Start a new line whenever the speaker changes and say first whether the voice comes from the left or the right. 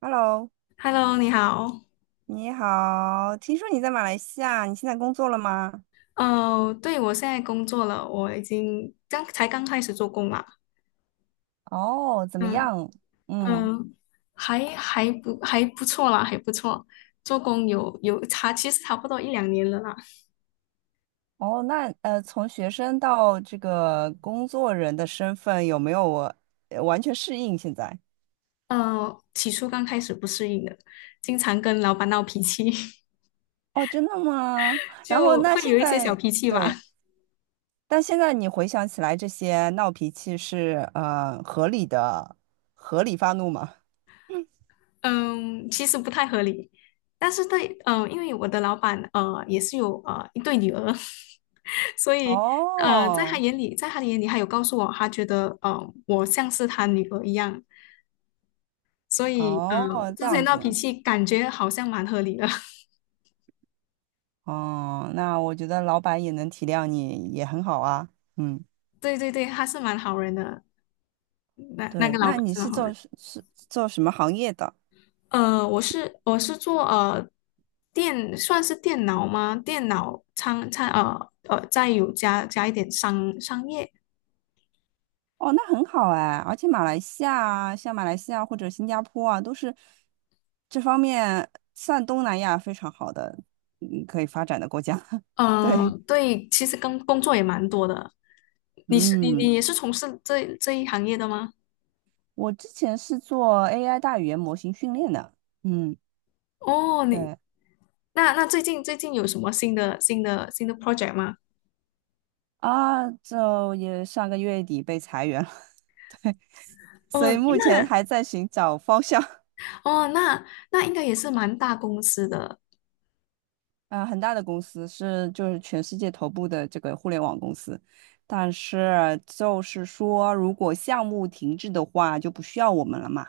right: Hello，
left: Hello，你好。
right: 你好，听说你在马来西亚，你现在工作了吗？
left: 哦，对，我现在工作了，我已经刚才刚开始做工啦。
right: 哦，怎么
left: 嗯
right: 样？嗯，
left: 嗯，还不错啦，还不错。做工有差，其实差不多一两年了啦。
right: 哦，那从学生到这个工作人的身份，有没有完全适应现在？
left: 起初刚开始不适应的，经常跟老板闹脾气，
right: 哦，真的吗？然后
left: 就
right: 那
left: 会
right: 现
left: 有一些小
right: 在，
left: 脾气吧。
right: 对，但现在你回想起来，这些闹脾气是合理的，合理发怒吗？
left: 嗯，其实不太合理，但是对，嗯，因为我的老板也是有一对女儿，所以
right: 哦，
left: 在他的眼里，他有告诉我，他觉得我像是他女儿一样，所以
right: 哦，这
left: 之前
right: 样
left: 闹脾
right: 子，
left: 气感觉好像蛮合理的，
right: 哦，那我觉得老板也能体谅你，也很好啊。嗯，
left: 对对对，他是蛮好人的，那个
right: 对，
left: 老
right: 那
left: 板
right: 你
left: 是
right: 是
left: 蛮好
right: 做
left: 人。
right: 是是做什么行业的？
left: 我是做算是电脑吗？电脑仓仓呃呃，再有加一点商业。
right: 哦，那很好哎，而且马来西亚啊，像马来西亚或者新加坡啊，都是这方面算东南亚非常好的，嗯，可以发展的国家。
left: 嗯，
right: 对，
left: 对，其实跟工作也蛮多的。你是你
right: 嗯，
left: 你也是从事这一行业的吗？
right: 我之前是做 AI 大语言模型训练的，嗯，
left: 哦，
right: 对
left: 那最近有什么新的 project 吗？
right: 啊，就也上个月底被裁员了，所
left: 哦，
right: 以目前
left: 那
right: 还在寻找方向。
left: 哦那应该也是蛮大公司的。
right: 嗯、很大的公司是就是全世界头部的这个互联网公司，但是就是说，如果项目停滞的话，就不需要我们了嘛。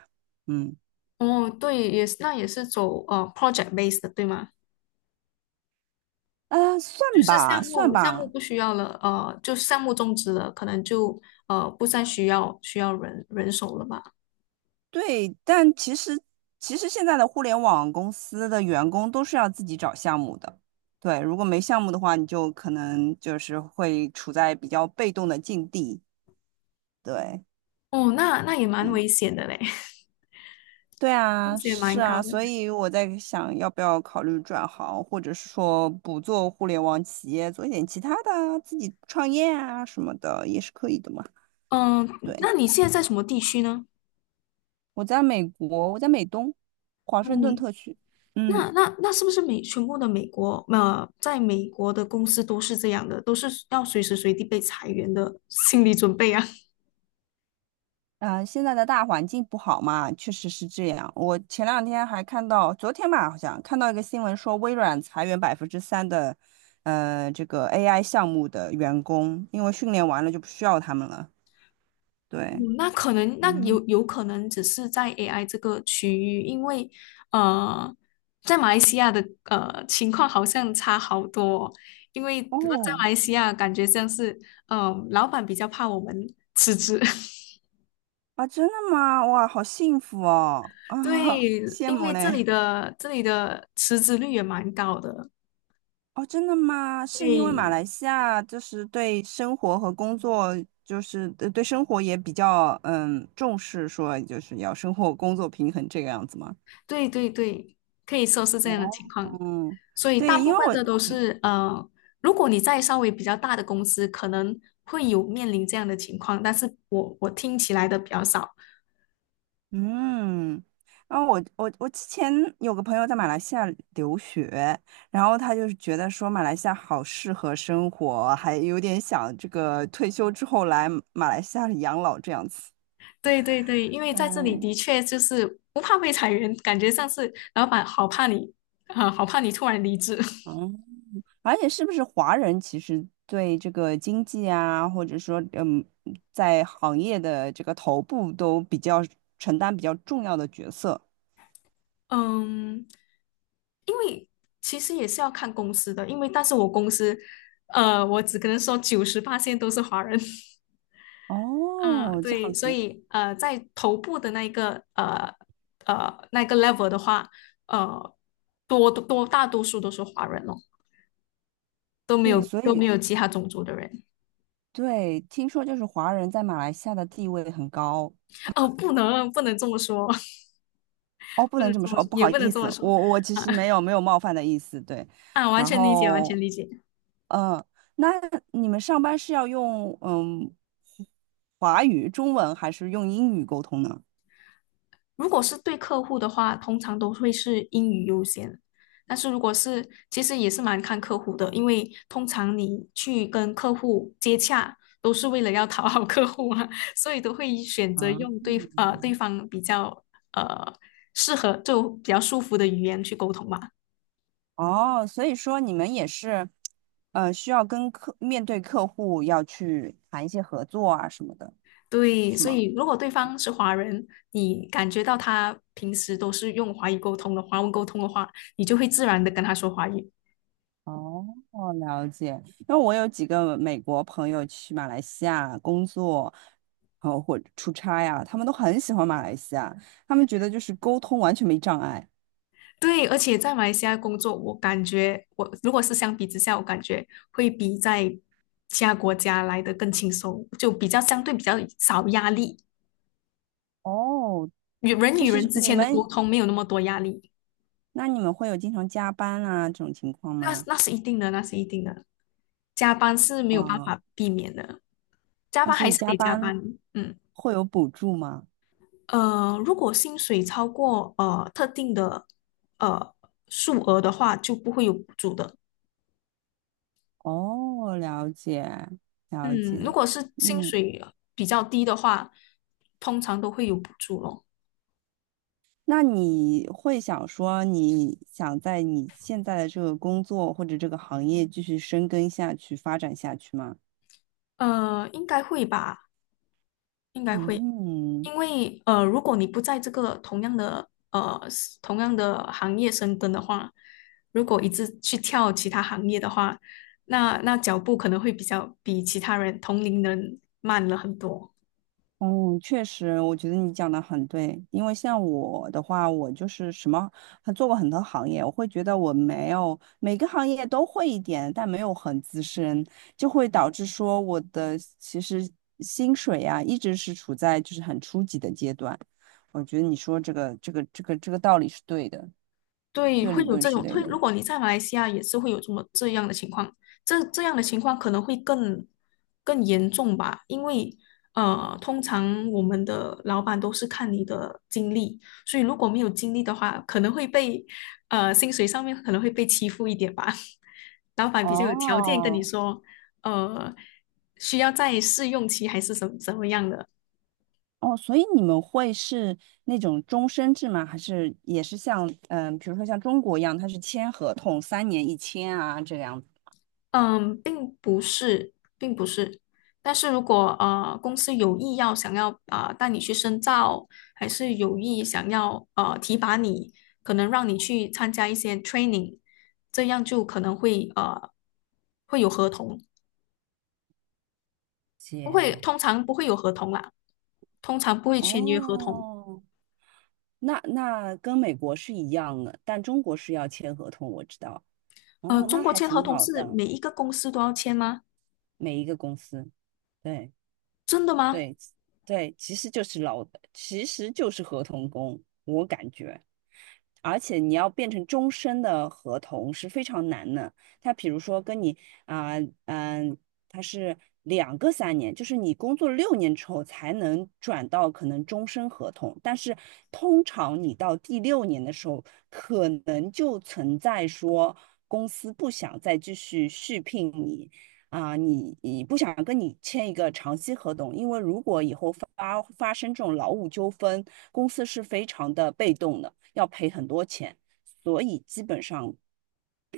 right: 嗯，
left: 哦，对，也是走project base 的，对吗？
right: 啊，算
left: 就是
right: 吧，
left: 项
right: 算
left: 目项目
right: 吧，
left: 不需要了，就项目终止了，可能就不再需要人手了吧？
right: 对，但其实现在的互联网公司的员工都是要自己找项目的。对，如果没项目的话，你就可能就是会处在比较被动的境地。对。
left: 哦，那也蛮
right: 嗯。
left: 危险的嘞，
right: 对
left: 风
right: 啊，
left: 险
right: 是
left: 蛮高
right: 啊，
left: 的。
right: 所以我在想要不要考虑转行，或者是说不做互联网企业，做一点其他的啊自己创业啊什么的也是可以的嘛。
left: 嗯，
right: 对，
left: 那你现在在什么地区呢？
right: 我在美国，我在美东，华盛顿
left: 嗯，
right: 特区。嗯，
left: 那是不是全部的美国在美国的公司都是这样的，都是要随时随地被裁员的心理准备啊？
right: 啊、现在的大环境不好嘛，确实是这样。我前两天还看到，昨天吧，好像看到一个新闻说，微软裁员百分之三的，这个 AI 项目的员工，因为训练完了就不需要他们了。
left: 嗯，
right: 对。
left: 那可能那
right: 嗯。
left: 有可能只是在 AI 这个区域，因为呃，在马来西亚的情况好像差好多哦。因为在
right: 哦，
left: 马来西亚感觉像是老板比较怕我们辞职，
right: 啊，真的吗？哇，好幸福哦！
left: 对，
right: 啊，羡
left: 因
right: 慕
left: 为这里
right: 嘞！
left: 的这里的辞职率也蛮高的，
right: 哦，真的吗？是因为马
left: 对，
right: 来西亚就是对生活和工作，就是对生活也比较重视，说就是要生活工作平衡这个样子吗？
left: 对对对，可以说是这样的
right: 哦，
left: 情况。
right: 嗯，
left: 所以大
right: 对，
left: 部
right: 因为
left: 分
right: 我
left: 的都是如果你在稍微比较大的公司，可能会有面临这样的情况，但是我听起来的比较少。
right: 嗯，然后我之前有个朋友在马来西亚留学，然后他就是觉得说马来西亚好适合生活，还有点想这个退休之后来马来西亚养老这样子。
left: 对对对，因为在这里
right: 嗯，
left: 的确就是不怕被裁员，感觉像是老板好怕你啊、好怕你突然离职。
right: 嗯，而且是不是华人其实对这个经济啊，或者说，在行业的这个头部都比较承担比较重要的角色。
left: 嗯，因为其实也是要看公司的，但是我公司，我只可能说九十八线都是华人，啊，
right: 哦，这
left: 对，
right: 样
left: 所
right: 子，
left: 以在头部的那个 level 的话，呃，大多数都是华人哦，都没
right: 对，
left: 有
right: 所
left: 都没
right: 以。
left: 有其他种族的人，
right: 对，听说就是华人在马来西亚的地位很高
left: 哦，不能这么说，
right: 哦，不
left: 不
right: 能
left: 能
right: 这么
left: 这
right: 说，
left: 么
right: 哦
left: 说，
right: 不
left: 也
right: 好
left: 不能
right: 意
left: 这么
right: 思，
left: 说，
right: 我 其
left: 啊
right: 实没有冒犯的意思，对。
left: 啊，完
right: 然
left: 全理解，完全
right: 后，
left: 理解。
right: 嗯、那你们上班是要用华语、中文还是用英语沟通呢？
left: 如果是对客户的话，通常都会是英语优先。但是如果是，其实也是蛮看客户的，因为通常你去跟客户接洽，都是为了要讨好客户啊，所以都会选择
right: 啊，
left: 用对方比较呃适合就比较舒服的语言去沟通嘛。
right: 哦，所以说你们也是，需要面对客户要去谈一些合作啊什么的，
left: 对，
right: 是
left: 所
right: 吗？
left: 以如果对方是华人，你感觉到他平时都是用华语沟通的，华文沟通的话，你就会自然的跟他说华语。
right: 哦，了解。因为我有几个美国朋友去马来西亚工作，然后或者出差呀、他们都很喜欢马来西亚，他们觉得就是沟通完全没障碍。
left: 对，而且在马来西亚工作，我感觉我如果是相比之下，我感觉会比在其他国家来的更轻松，就相对比较少压力，
right: 哦，
left: 与人
right: 就
left: 与人
right: 是
left: 之
right: 你
left: 间的
right: 们，
left: 沟通没有那么多压力，
right: 那你们会有经常加班啊这种情况
left: 那
right: 吗？
left: 那是一定的，那是一定的。加班是没有办
right: 啊
left: 法避免的，加
right: 哦，
left: 班
right: 所
left: 还
right: 以
left: 是
right: 加
left: 得加
right: 班
left: 班。嗯，
right: 会有补助吗？
left: 如果薪水超过特定的呃数额的话，就不会有补助的。
right: 哦，了解，了
left: 嗯，如
right: 解。
left: 果是薪
right: 嗯，
left: 水比较低的话，通常都会有补助咯。
right: 那你会想说，你想在你现在的这个工作或者这个行业继续深耕下去、发展下去吗？
left: 应该会吧，应该会，
right: 嗯，
left: 因为如果你不在这个同样的行业深耕的话，如果一直去跳其他行业的话，那脚步可能会比较比其他人同龄人慢了很多。
right: 嗯，确实，我觉得你讲的很对。因为像我的话，我就是什么，还做过很多行业，我会觉得我没有每个行业都会一点，但没有很资深，就会导致说我的其实薪水啊，一直是处在就是很初级的阶段。我觉得你说这个道理是对的。
left: 对，
right: 这个
left: 会
right: 理
left: 有
right: 论
left: 这
right: 是
left: 种，
right: 对
left: 会，
right: 的。
left: 如果你在马来西亚也是会有这样的情况，这样的情况可能会更严重吧，因为通常我们的老板都是看你的经历，所以如果没有经历的话，可能会被呃薪水上面可能会被欺负一点吧。老板比较有条件跟你
right: 哦，
left: 说，呃，需要在试用期还是什么怎么样的，
right: 哦，所以你们会是那种终身制吗？还是也是像比如说像中国一样，它是签合同，三年一签啊这样子？
left: 嗯，并不是，并不是。但是如果公司有意想要啊、带你去深造，还是有意想要提拔你，可能让你去参加一些 training，这样就可能会呃会有合同，不会，
right: 姐，
left: 通常不会有合同啦，通常不会签约合同。
right: 哦，那跟美国是一样的，但中国是要签合同，我知道。哦，
left: 中
right: 那
left: 国
right: 还
left: 签合
right: 挺
left: 同
right: 好
left: 是
right: 的，
left: 每一个公司都要签吗？
right: 每一个公司。对。
left: 真的吗？
right: 对对，其实就是劳，其实就是合同工，我感觉。而且你要变成终身的合同是非常难的。他比如说跟你啊，嗯、他是两个三年，就是你工作六年之后才能转到可能终身合同，但是通常你到第六年的时候，可能就存在说公司不想再继续续聘你。啊、你不想跟你签一个长期合同，因为如果以后发生这种劳务纠纷，公司是非常的被动的，要赔很多钱，所以基本上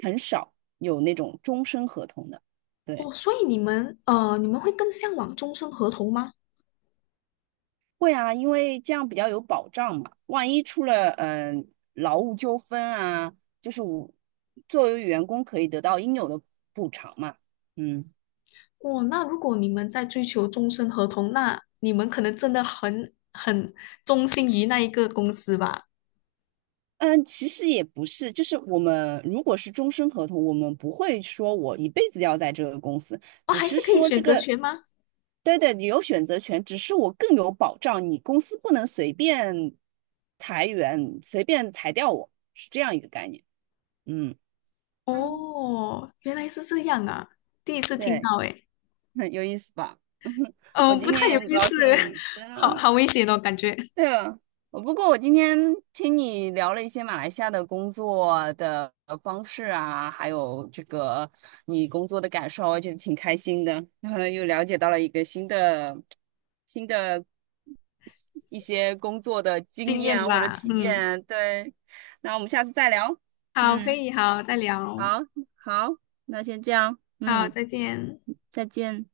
right: 很少有那种终身合同的。
left: 哦，
right: 对，
left: 所以你们会更向往终身合同吗？
right: 会啊，因为这样比较有保障嘛，万一出了劳务纠纷啊，就是我作为员工可以得到应有的补偿嘛。嗯，
left: 哦，那如果你们在追求终身合同，那你们可能真的很忠心于那一个公司吧？
right: 嗯，其实也不是，就是我们如果是终身合同，我们不会说我一辈子要在这个公司，
left: 哦，
right: 只
left: 还是
right: 是
left: 可以
right: 说
left: 选
right: 这
left: 择
right: 个，
left: 权吗？
right: 对对，你有选择权，只是我更有保障，你公司不能随便裁员，随便裁掉我，是这样一个概念。嗯，嗯
left: 哦，原来是这样啊，第一次听
right: 对，
left: 到诶，
right: 很有意思吧？我
left: 嗯，不
right: 今
left: 太
right: 天也
left: 有
right: 很
left: 意思，
right: 高 兴，真
left: 好
right: 的。
left: 好危险哦，感觉
right: 对啊，我不过我今天听你聊了一些马来西亚的工作的方式啊，还有这个你工作的感受，我觉得挺开心的，然后又了解到了一个新的、新的一些工作的经
left: 经
right: 验
left: 验
right: 啊或者
left: 吧，
right: 体验
left: 嗯，
right: 啊。对，那我们下次再聊。
left: 好，可
right: 嗯，
left: 以，好，再聊，
right: 好，好，那先这样，
left: 好，
right: 嗯，
left: 再见。
right: 再见。